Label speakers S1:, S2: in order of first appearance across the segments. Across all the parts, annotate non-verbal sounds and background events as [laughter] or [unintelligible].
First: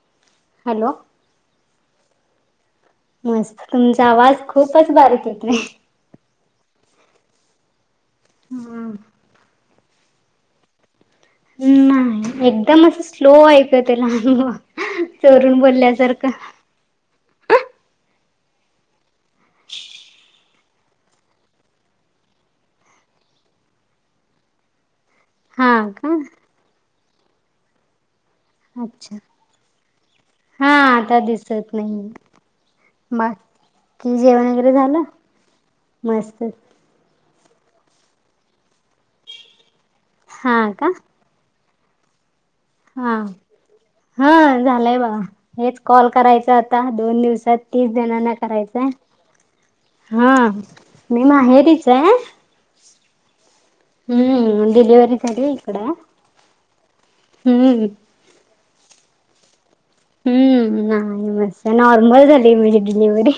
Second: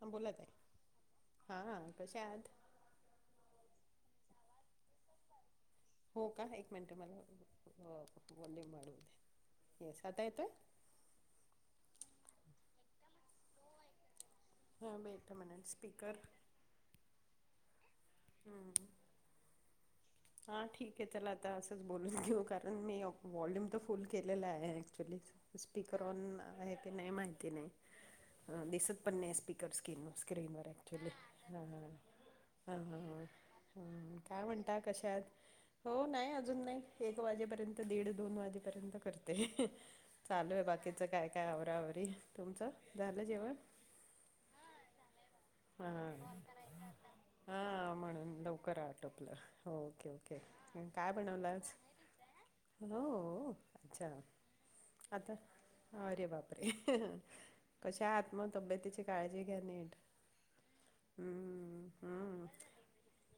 S1: हां बोलात आहे
S2: हॅलो!
S1: हांां कशा आत.
S2: मस्त तुमचा आवाज खूपच बारीक येते.
S1: हो का एक मिनटं मला वली मळू दे्या येस आता येतो आहे.
S2: नाही एकदम असं स्लो ऐक त्याला अनुभव.
S1: ह मे अठ मिनट स्पकर. हम्म. हा ठीक आहे चला आता असंच बोलून घेऊ कारण मी वॉल्यूम तर फुल केलेला आहे ऍक्च्युली
S2: हा का
S1: स्पीकरन आहे की नाही माहिती नाही. ह दिसत
S2: अच्छा
S1: पण नाही स्पीकर स्कन स्क्रीनवर
S2: हा
S1: ॲक्च्युली
S2: आता
S1: ह
S2: दिसत नाही
S1: हा ह
S2: बाकी
S1: ह् काय
S2: जेवण वगैरे
S1: म्हणता
S2: झालं
S1: कशात हो नाही
S2: मस्त
S1: अजून नाही. एक वाजेपर्यंत दीड दोन वाजेपर्यंत करते चालू आहे
S2: हा का
S1: बाकीच काय? काय आवरावरी तुमचं
S2: हा
S1: झालं जेवण.
S2: हा झालंय बाबा हेच कॉल
S1: हां
S2: करायचा आता दोन दिवसात तीस
S1: हां
S2: जणांना
S1: म्हणून लवकर
S2: करायचंय.
S1: ओके
S2: हा
S1: ओके काय
S2: मी
S1: बनवलं
S2: माहेरीच आहे
S1: हो. अच्छा
S2: हम्म डिलिव्हरी
S1: आता
S2: झाली इकडं
S1: हरे बाप रे
S2: हम्म
S1: कशा आ मग तब्येतीची काळजी घ्या नट
S2: हम्म नाही मस्त नॉर्मल झाली
S1: हम्म
S2: इमिजिट डिलिव्हरी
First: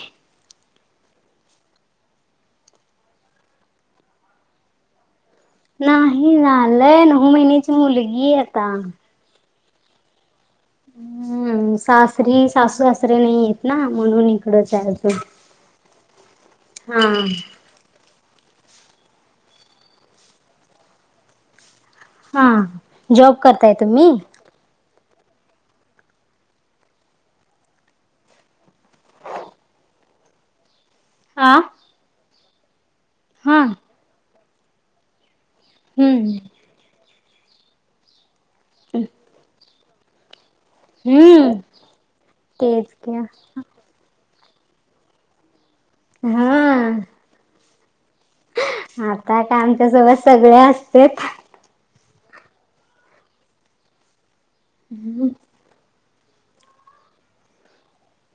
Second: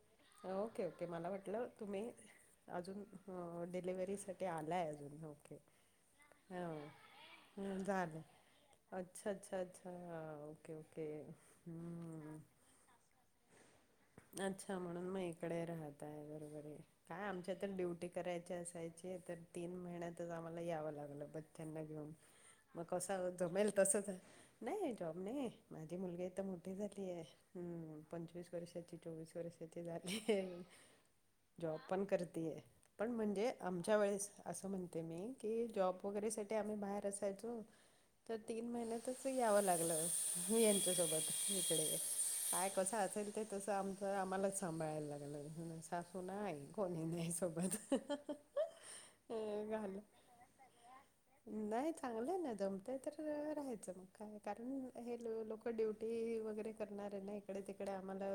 S1: ओके े. ओके मला वाटलं तुम्ही अजून डिलिव्हरी साठी आलाय अजून ओके.
S2: नाही
S1: हो
S2: झालंय नऊ महिन्याची
S1: हम्म, झालं
S2: मुलगी आता.
S1: अच्छा अच्छा अच्छा ओके ओके्.
S2: दसरे नाही आहेतेत.
S1: अच्छा म्हणून मग इकडे राहतय बरोबरी काय
S2: हा
S1: आमच्या. तर ड्युटी करायची असायची तर तीन महिन्यातच आम्हाला यावं लागलं बच्चांना घेऊन. मग
S2: हा
S1: कसं
S2: जॉब
S1: जमेल
S2: करताय तुम्ही?
S1: तसच. नाही जॉब नाही माझी मुलगी तर मोठी झाली आहे हम् पंचवीस. वस वर्षाची चोवीस वर्षाची झाली
S2: आ
S1: जॉब पण करतीय. पण म्हणजे
S2: हा
S1: आमच्या वेळेस असं म्हणते मी की जॉब
S2: हम्म
S1: वगैरेसाठी. आम्ही बाहेर असायचो. तर तीन महिन्यातच यावं लागलं यांच्यासोबत
S2: हम्म
S1: इिकडे काय
S2: तेच
S1: कसं
S2: की.
S1: असेल ते. आमच आम्हालाच सांभाळायला लागलं सासू ना आहे
S2: हा
S1: कोणी नाही सोबत. अ
S2: आता का आमच्या
S1: घाल
S2: सोबत सगळे असते.
S1: नाही चांगलं ना जमतय तर राहायचं मग काय कारण हे ल लोक. ड्युटी वगैरे करणार आहे ना इकडे तिकडे आम्हाला.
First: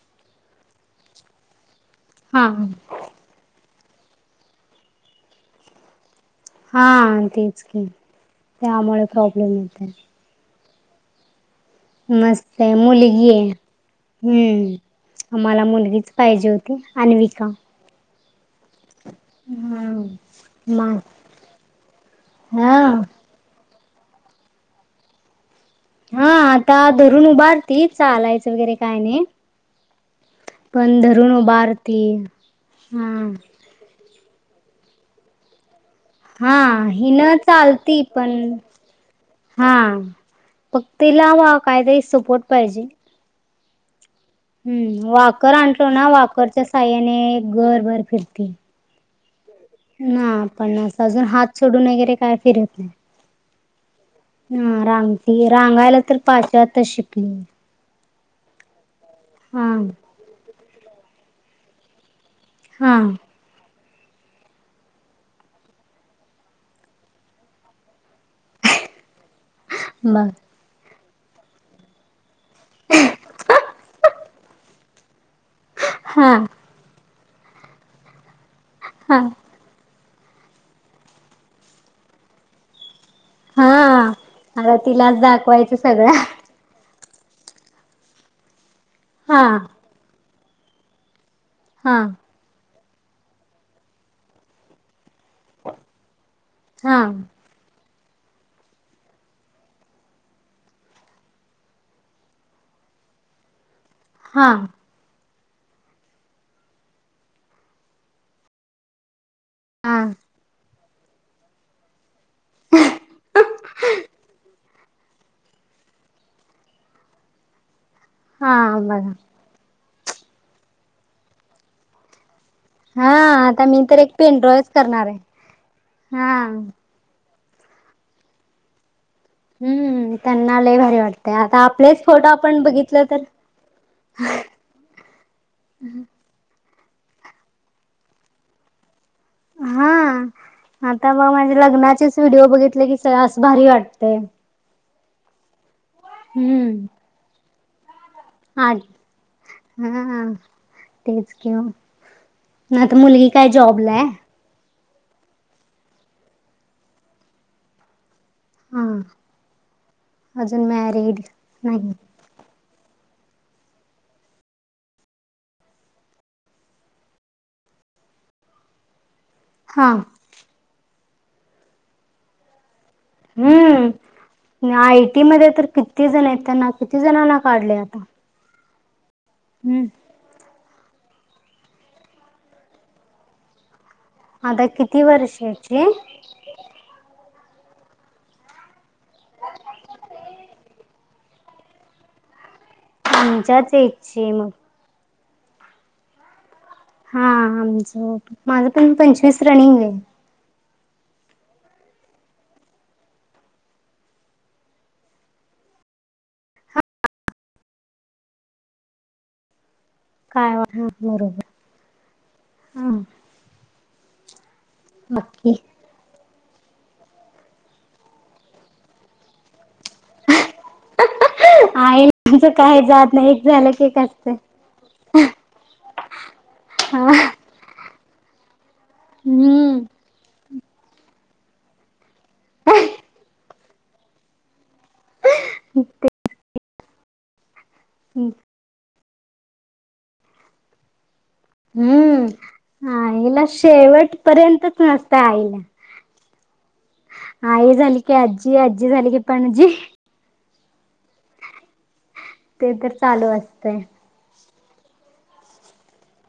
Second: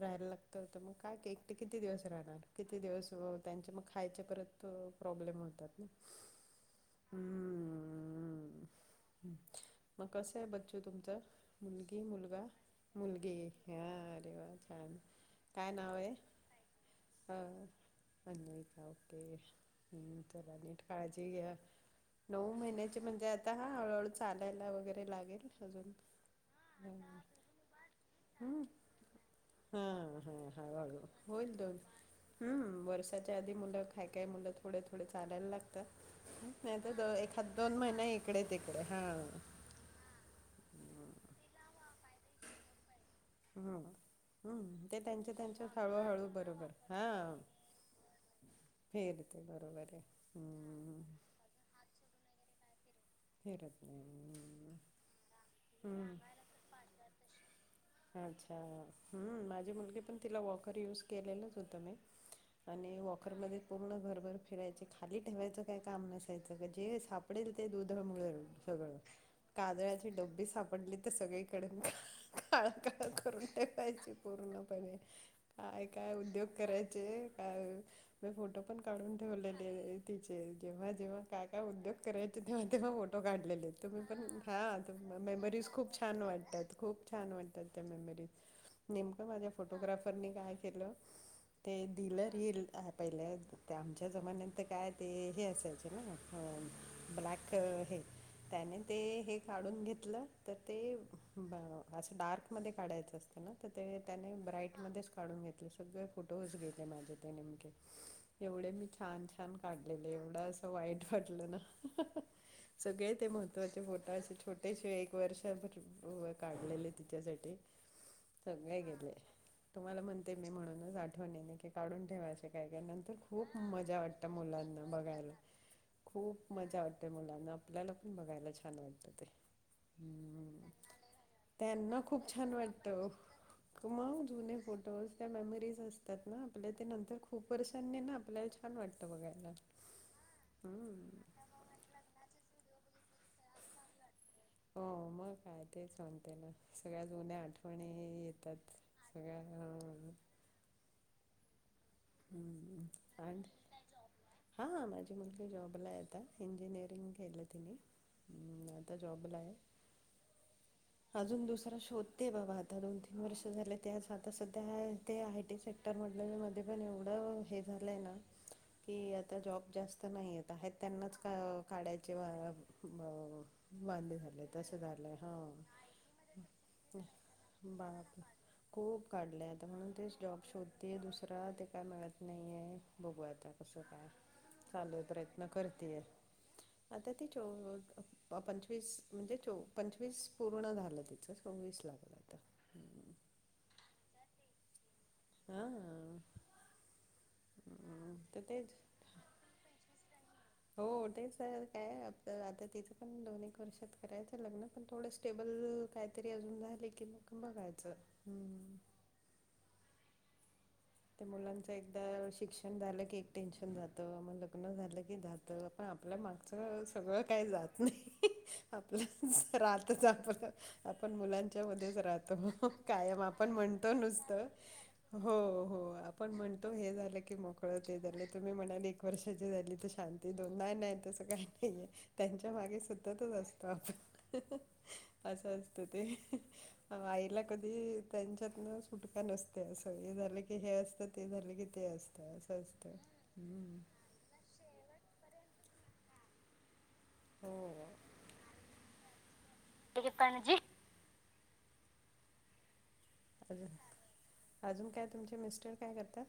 S1: राहायला लागत होत मग कायट किती दिवस राहणार
S2: हा
S1: किती दिवस. त्यांच्या मग खायच्या परत प्रॉब्लेम होतात ना.
S2: हा तेच घ
S1: हम्म
S2: त्यामुळे प्रॉब्लेम येतात.
S1: मग कसं आहे बच्चू तुमचां मुलगी मुलगा मुलगी आहे. ह अरे वा
S2: हम्म.
S1: छान
S2: आम्हाला
S1: काय नाव
S2: मुलगीच
S1: आहे
S2: पाहिजे होती
S1: हो
S2: अन्विका.
S1: आणिजय खऊ ते हम्म तर रणी
S2: मग
S1: ठिकायचे ग नऊ
S2: हा
S1: महिन्या च म्हणज्या आता हा हळूहळू चालायला वगैरे लागेल अजून
S2: हा आता धरून उभारती चालायचं वगैरे काय नाही
S1: हा हा हळूहळू
S2: पण धरून
S1: होईल दोन
S2: उभारती
S1: हम्म
S2: हा
S1: वर्षाच्या आधी मुला हय मुलं थोडे थोडे चालायला लागतात नाही
S2: हा
S1: तर दो
S2: हिन
S1: एखाद दोन महिन
S2: चालती पण
S1: इकडे त इिककडे हा
S2: हा फक् तिला काहीतरी सपोर्ट पाहिजे
S1: हम हम् ते
S2: हम्म
S1: त्यांचे
S2: वाकर
S1: त्यांच्या
S2: आणलो ना
S1: हळूहळू
S2: वाकरच्या
S1: बरोबर हा
S2: साह्याने घरभर फिरती.
S1: फेरते बरोबर आहे
S2: ना पण
S1: हम्म
S2: अजून हात सोडून वगैरे काय फिरत नाही
S1: फर आपल्या
S2: ह रांगची रांगायला तर पाचव्या आताच शिकली
S1: अच्छा ह
S2: हा
S1: माझी मुलगी पण तिला वॉकर यूज केलेलंच होतं मी
S2: हा
S1: आणि वॉकरमध्ये पूर्ण घरभर फिरायचे खाली ठेवायचं काय काम नसायचं का जे सापडेल ते दुधळमुळे सगळं
S2: ह
S1: कादळाची डब्बी सापडली तर सगळीकडे मग काळाकाळा करून नाही पाहिजे पूर्णपणे हय काय
S2: हा
S1: उद्योग करायचे काय मी फोटो पण काढून
S2: हा
S1: ठेवलेले जेव जव क काय काय उद्योग करायचे ते्हा ते फोटो
S2: हा
S1: काढलेले आहेत तुम्ही पण
S2: आता तिलाच
S1: हां मेमरीज
S2: दाखवायचं
S1: खूप
S2: सगळं
S1: छान वाटतात खूप छान वाटतात त्या मेमरीज नेमकं
S2: हा
S1: माझ्या फोटोग्राफरनी काय केलं ते
S2: हा
S1: डलर ह पहिले ते आमच्या जमान्यात तर काय ते हे असायचं
S2: हा
S1: ब्लॅक हे त्याने ते हे काढून घेतलं तर ते असं डार्कमध्ये काढायचं असतं ना तर ते त्याने
S2: हा
S1: ब्रईटमध्येच काढून घेतले सगळे फोटोज घेतले माझे ते नेमके एवढे मी छान छान
S2: हा
S1: काढलेलं एवढं असं वाईट वाटलं ना सगळे ते महत्त्वाचे फोट असे छोटेसे एक वर्षर काढलेले तिच्यासाठी
S2: हा
S1: सगळे गेले
S2: बघा
S1: तुम्हाला म्हणते मी म्हणूनच आठवणीने की काढून ठेवायच का
S2: हा
S1: नंतर खूप
S2: आता मी
S1: मजा
S2: तर एक
S1: वाटत
S2: पेनड्रॉयच
S1: मुलांना
S2: करणार आहे
S1: बघायला
S2: हा
S1: खूप मजा वा त्या मुलांना आपल्याला पण बघायला छान वाटतं ते
S2: हम्म त्यांना ल भारी वाटतते आता आपलेच फोटो आपण बघितलं तर
S1: खुमग जुने फोटोज त्या मेमोरीज असतात आपल्या ते नंतर खूप वर्षांनी ना आपल्याला छान वाटतं बघा
S2: हा आता मग माझे लग्नाचेच व्हिडिओ बघितले की सस भारी वाटते
S1: हो मग काय ते सांगते ना
S2: हम्म
S1: सगळ्या जुन्या आठवणी येत त्याच
S2: आठ
S1: सगळ्या
S2: हा तेच किऊ ना तर मुलगी काय जॉबला आहे
S1: हा माझी मुलगी जॉबला आहेता इंजिनिअरिंग केलं तिने हम्म आता
S2: हा
S1: जॉबला आहे
S2: अजून मॅरिड
S1: अजून दुसरा
S2: नाही
S1: शोध ते बाबा आता दोन तीन वर्ष झाले ते आता सध्या ते आय टी सेक्टर म्हधल्या मध्ये पण एवढ हे झालंय की आता जॉब
S2: हा
S1: जास्त नाही त्यांनाच काढ्याचे
S2: हम्म
S1: बध्य झाले तशं
S2: आय
S1: झालं
S2: टी मध्ये
S1: हां
S2: तर किती जण आहेत त्यांना किती जणांना काढले आता
S1: बाप खूप काढलंय आता
S2: हम्म
S1: म्हणून ते जॉब शोधते दुस खरां ते काय मिळत नाही आहे बघूयता कसं काय
S2: आता
S1: चालू
S2: किती
S1: प्रयत्न
S2: वर्षाची
S1: करतेय आता तिच्या पंचवीस म्हणजे च पंचवीस पूर्ण झालं तिचं चोवीस लागलं तर
S2: तुमच्याच इच्छे मग
S1: हा
S2: हा आमचं माझं
S1: तेच
S2: पण पंचवीस रनिंग आहे
S1: हो होठेचर काय आता तिचं पण दोन एक वर्षात करायचं लग्न. पण थोड स्टेबल काहीतरी अजून झाले की मग बघायचं
S2: काय वा
S1: त्या मुलांच एकदा शिक्षण झालं की एक टेन्शन जातं मग लग्न झालं की जात
S2: नक्की
S1: पण आपल्यामागचं सगळं काही जात नाही आपलं राातच आपलं आपण मुलांच्या मध्येच
S2: आईच
S1: राहतो
S2: काय जात
S1: कायम
S2: नाही एक
S1: आपण
S2: झालं की
S1: म्हणतो
S2: एक
S1: नुसत
S2: असतंय
S1: हो हो आपण म्हणतो हे
S2: हा
S1: झालं की मोकळत झालं तुम्ही म्हणाल एक वर्षा झाली
S2: हम्म
S1: शांती दोन नाही तस काही नाहीये त्यांच्या मागे सुततच असतो आपण असं असत ते आईला कधी त्यांच्यात न फुटका नसते असं हे झालं की हे असतं ते झाले
S2: हम्म आईला
S1: हम्म
S2: शेवट पर्यंतच नसत आईला आई झाली
S1: हो
S2: का अज्जी अज्जी झाली क पणजी
S1: टिक पाणजी
S2: ते तर चालू
S1: अजून
S2: असतेय
S1: अजून काय तुमचे मिस्टर काय करतात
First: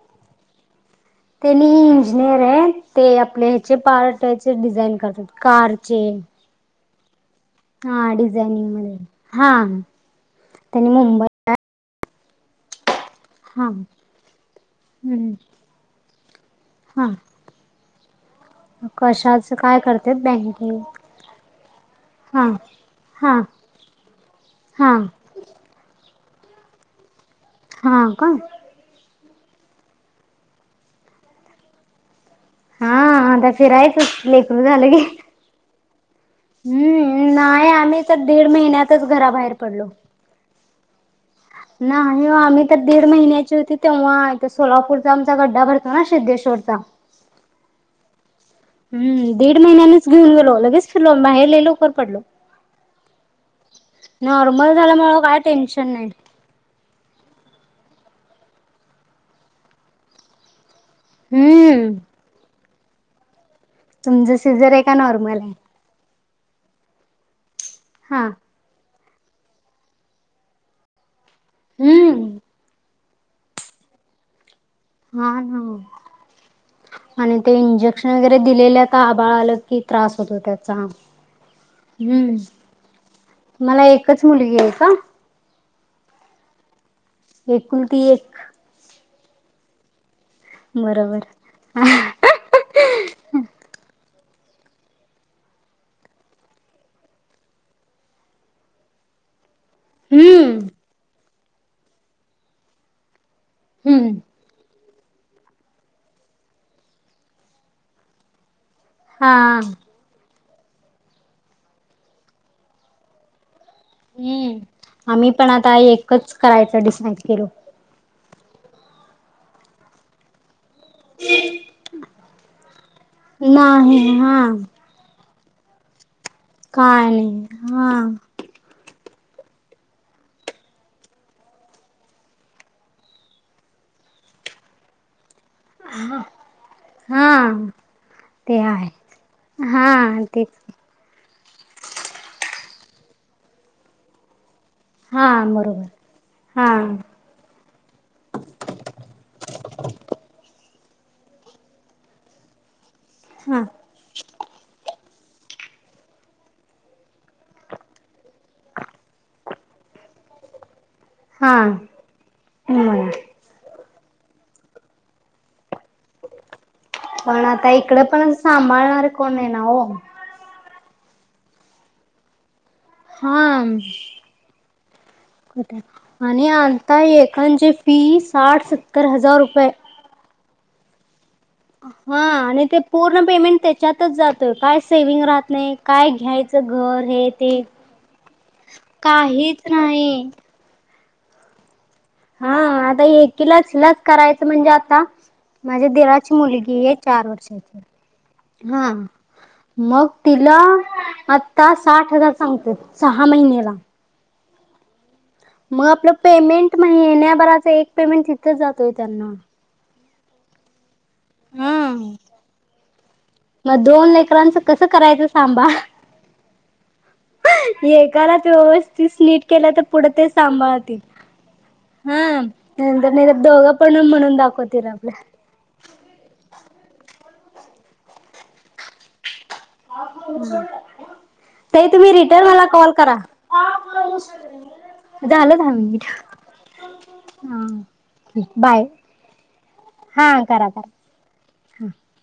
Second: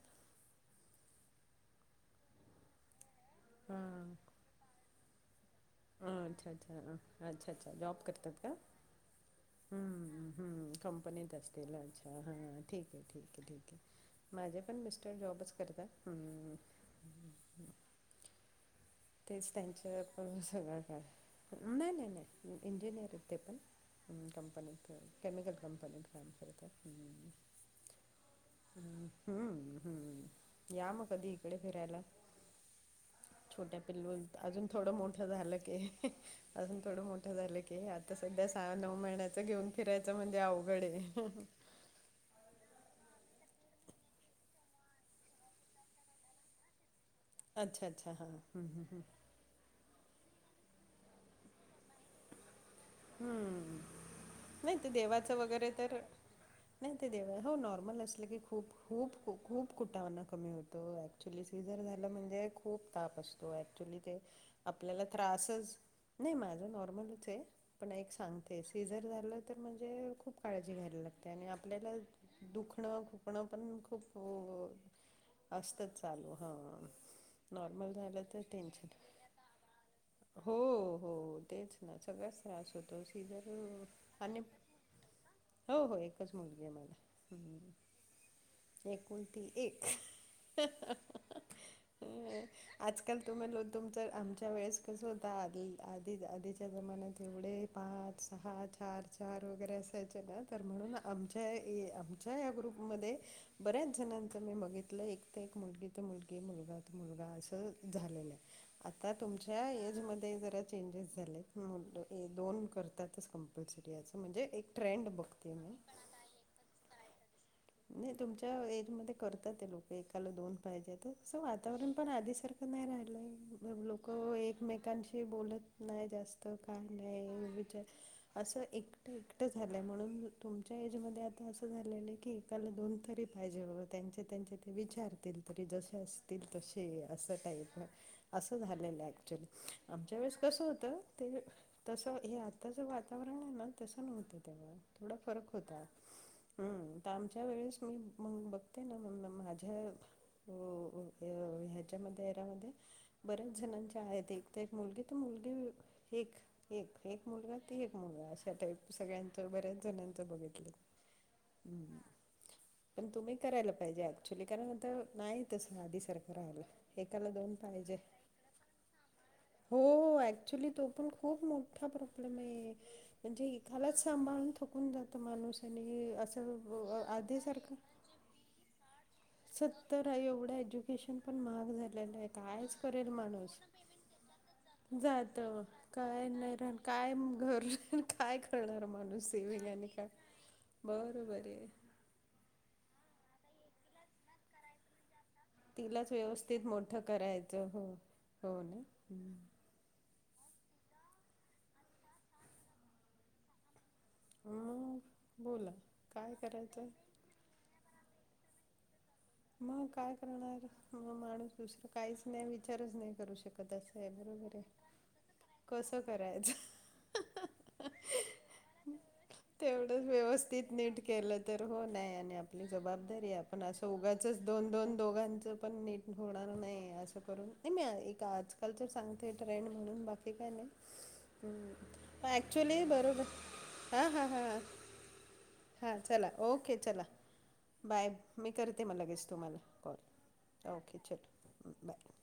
S2: त्यांनी इंजिनियर आहे ते आपले ह्याचे
S1: हा
S2: पार्ट याचे डिझाईन करतात कार
S1: अ अच्छा अच्छा अच्छा अच्ा जात का
S2: हा डिझायनिंग मध्ये हा त्यांनी
S1: कपनी
S2: मुंबई
S1: तेला छहाा ठीक आहे ठीक आहे
S2: हा
S1: ठीक आहे माझे पण मिस्टर
S2: हम्म.
S1: जॉबच करतात ह
S2: हा कशाच
S1: तेच
S2: काय करतेत
S1: त्यांच्याण
S2: बँकिंग
S1: सगळं का नाही नाही
S2: हा.
S1: नाही इंजिनियर आहेत ते
S2: हा
S1: पण कंपनीिक
S2: हा
S1: केमिकल कंपनीिक फमसरतात
S2: हा कोण
S1: ह हम्म हम् या मग कधी इकडे फिरायला
S2: हा आता फिर
S1: बिलबुल अजून थोडं मोठं झालं क अजून थोडं मोठं
S2: हम्म
S1: झालं
S2: नाही
S1: की
S2: आम्ही
S1: आता
S2: तर
S1: सध्या
S2: दीड
S1: सहा नऊ
S2: महिन्यातच
S1: महिन्याचं
S2: घराबाहेर
S1: घेऊन
S2: पडलो.
S1: फिरायचं म्हणजे अवघडे
S2: नाही हे आम्ही तर दीड महिन्याची होती तेव्हा इथ सोलापूरचा आमचा गड्डा भरतो ना सिद्धेश्वरचा
S1: अच्छा अच्छा हां हम्म.
S2: हम्म दीड महिन्याच घेऊनेलो लगेच फिरलो बाहेर ले लवकर पडलो
S1: हम्म
S2: नॉर्मल
S1: नाही ते
S2: झाल्यामुळे
S1: देवाचं
S2: काय
S1: वगैरे
S2: टेन्शन
S1: तर
S2: नाही
S1: ते देव हो नॉर्मल असलं की खूप खूप खूप कुटावना कमी होतो क्च्युली सीझर
S2: हम्म
S1: झाला म्हणजे खूप ताप असतो ऍक्च्युली ते
S2: तुमचं सिजर आहे का
S1: आपल्याला
S2: नॉर्मल आहे
S1: त्रासच नाही माझं नॉर्मलच आहे पण एक
S2: हा
S1: सांग ते सीझर झालं तर म्हणजे खूप काळजी घ्यायला लागतय आणि आपल्याला
S2: हम्म
S1: दुखणं खुपणं पण खूप
S2: हा ना
S1: असतंच चालू हा.
S2: आणि ते
S1: नॉर्मल
S2: इंजेक्शन
S1: झालं
S2: वगैरे
S1: तर
S2: दिलेले
S1: टेन्शन
S2: आता आबाळ आलं की त्रास होतो
S1: हो
S2: त्याचा
S1: हो. तेच ना
S2: हम्म
S1: सगळाच त्रास होतो सीजर
S2: तुम्हाला एकच
S1: आणि
S2: मुलगी आहे का
S1: हो हो एकच मुलगी आहे मला. हम्म.
S2: एकुलती एक
S1: एकुलती एक. अहं
S2: बरोबर
S1: अहं आजकाल तुम्हाला तुमचं आमच्या वेळेस कसं होत आधी आ आधी आधीच्या जमान्यात एवढे पाच, सहा, चार चार वगैरे असायचे ना
S2: हम्म
S1: तर म्हणून आमच्या आमच्या या ग्रुपमध्ये बऱ्याच
S2: हम्म
S1: जणां तुम्ही बघितलं एक ते एक मुलगी तर मुलगी मुलगा तर मुलगा असं झालेलं. आता तुमच्या
S2: हा
S1: एजमध्ये जरा चेंजेस झालेत म्हणल दोन करतातच कंपल्सरी म्हणजे
S2: हम्म.
S1: एक ट्रेंड
S2: आम्ही पण
S1: बघते
S2: आता
S1: मी.
S2: एकच करायचं डिसाईड केलो.
S1: नाही तुमच्या एज मध्ये करतात ते लोक एकाला दोन पाहिजे तर तं वातावरण पण आधी सारखं असं नाही राहिलंय म
S2: नाही
S1: लोक
S2: हा
S1: एकमेकांशी बोलत नाही जास्त का
S2: काय
S1: नाही विचार
S2: हा
S1: असं एकटं एकटं झाल्यामुळं तुमच्या एजमध्ये आता असं झालेलं आहे की एकाला दोन तरी पाहिजे बाबा त्यांचे त्यांचे ते विचारतील. तरी जसे असतील तसे असं
S2: हा
S1: टाईप असं
S2: ते आहे.
S1: झालेलं ऍक्च्युली. आमच्या
S2: हा
S1: वेळेस
S2: तेच
S1: कसं होतं? ते तसं हे आताच वातावरण आहे ना तसं नव्हतं तेव्हा. थोडा
S2: हा
S1: फरक होता.
S2: बरोबर हा
S1: हम्म. तर आमच्या वेळेस मी मग बघते ना म माझ्या हो ह्याच्यामध्ये रा मध्ये बऱ्याच
S2: हा
S1: जणांची काय ते एक मुलगी तर मुलगी एक एक एक मुलगा ते एक मुलगा अशा टाईप सगळ्यांचं बऱ्याच जणांचं बघितलं.
S2: हा
S1: हम्म. पण
S2: म्हणा
S1: तुम्ही करायला पाहिजे ऍक्च्युली, कारण तर नाही तसं आधी सारखं राहयल. एकाला
S2: पण
S1: दोन
S2: आता
S1: पाहिजे.
S2: इकडं पण सांभाळणार कोण नाही ना
S1: हो ऍक्चुली तू पण खूप मोठा प्रॉब्लेम आहे म्हणजे
S2: हा
S1: एकालाच सांभाळ थकून जात माणूस
S2: कुठे
S1: आणि असं
S2: आणि आंता
S1: अ,
S2: एकांची
S1: आधीसारखं
S2: फी साठ, सत्तर हजार रुपये.
S1: तर एवढं एज्युकेशन पण मह झालेलं
S2: हा
S1: आहे.
S2: आणि
S1: कायच
S2: ते
S1: करेल
S2: पूर्ण
S1: माणूस
S2: पेमेंट त्याच्यातच जातोय काय सेविंग राहत
S1: जातो.
S2: नाही
S1: काय नाही.
S2: घ्यायचं
S1: राह न
S2: घर
S1: काय
S2: हे ते
S1: घरी काय करणार माणूस
S2: काहीच
S1: सेविंग आणि का
S2: नाही
S1: बरं बरी हाय.
S2: हा. आता एकीलाच लाच करायचं म्हणजे आता माझ्या
S1: तिलाच
S2: दिराची
S1: व्यवस्थित
S2: मुलगी आहे
S1: मोठं
S2: चार
S1: करायचं
S2: वर्षाची
S1: हो हो ना
S2: हा. मग तिला आत्ता साठ हजार सांगतीत सहा महिन्याला.
S1: अ [unintelligible]
S2: मग आपलं पेमेंट महिन्याभराच एक पेमेंट तिथंच जातय त्यांना.
S1: मग काय करणार? मग माणूस दुसरं
S2: हम्म
S1: काहीच नाही विचारच नाही करू शकत असं आहे. बरोबर आहे.
S2: कस सांबा
S1: कसं करायचं?
S2: एकालाच व्यवस्थित नीट केलं तर
S1: तेवढं
S2: पुढे ते
S1: व्यवस्थित नीट
S2: सांभाळतील
S1: केलं तर, हो नाही आणि
S2: हा
S1: आपली
S2: नंतर नाही
S1: जबाबदारी
S2: तर
S1: आपण
S2: दोघं पण म्हणून
S1: चौघाचच दोन
S2: दाखवतील
S1: दोन
S2: आपल्या
S1: दोघांचं पण नीट होणार नाही असं करून कणी एक आजकालच्या सांग ते ट्रेंड म्हणून बाकी काय नाही.
S2: ताई तुम्ही
S1: हम्म
S2: रिटर्न मला
S1: ॲक्च्युली
S2: कॉल करा
S1: बरोबर
S2: [unintelligible] झालं दहा
S1: हा
S2: मिनिट.
S1: चला ओके चला.
S2: हा
S1: बाय मी करते
S2: बाय
S1: म लगेच तुम्हाला
S2: हा करा
S1: कॉल ओके
S2: करा.
S1: चल बाय.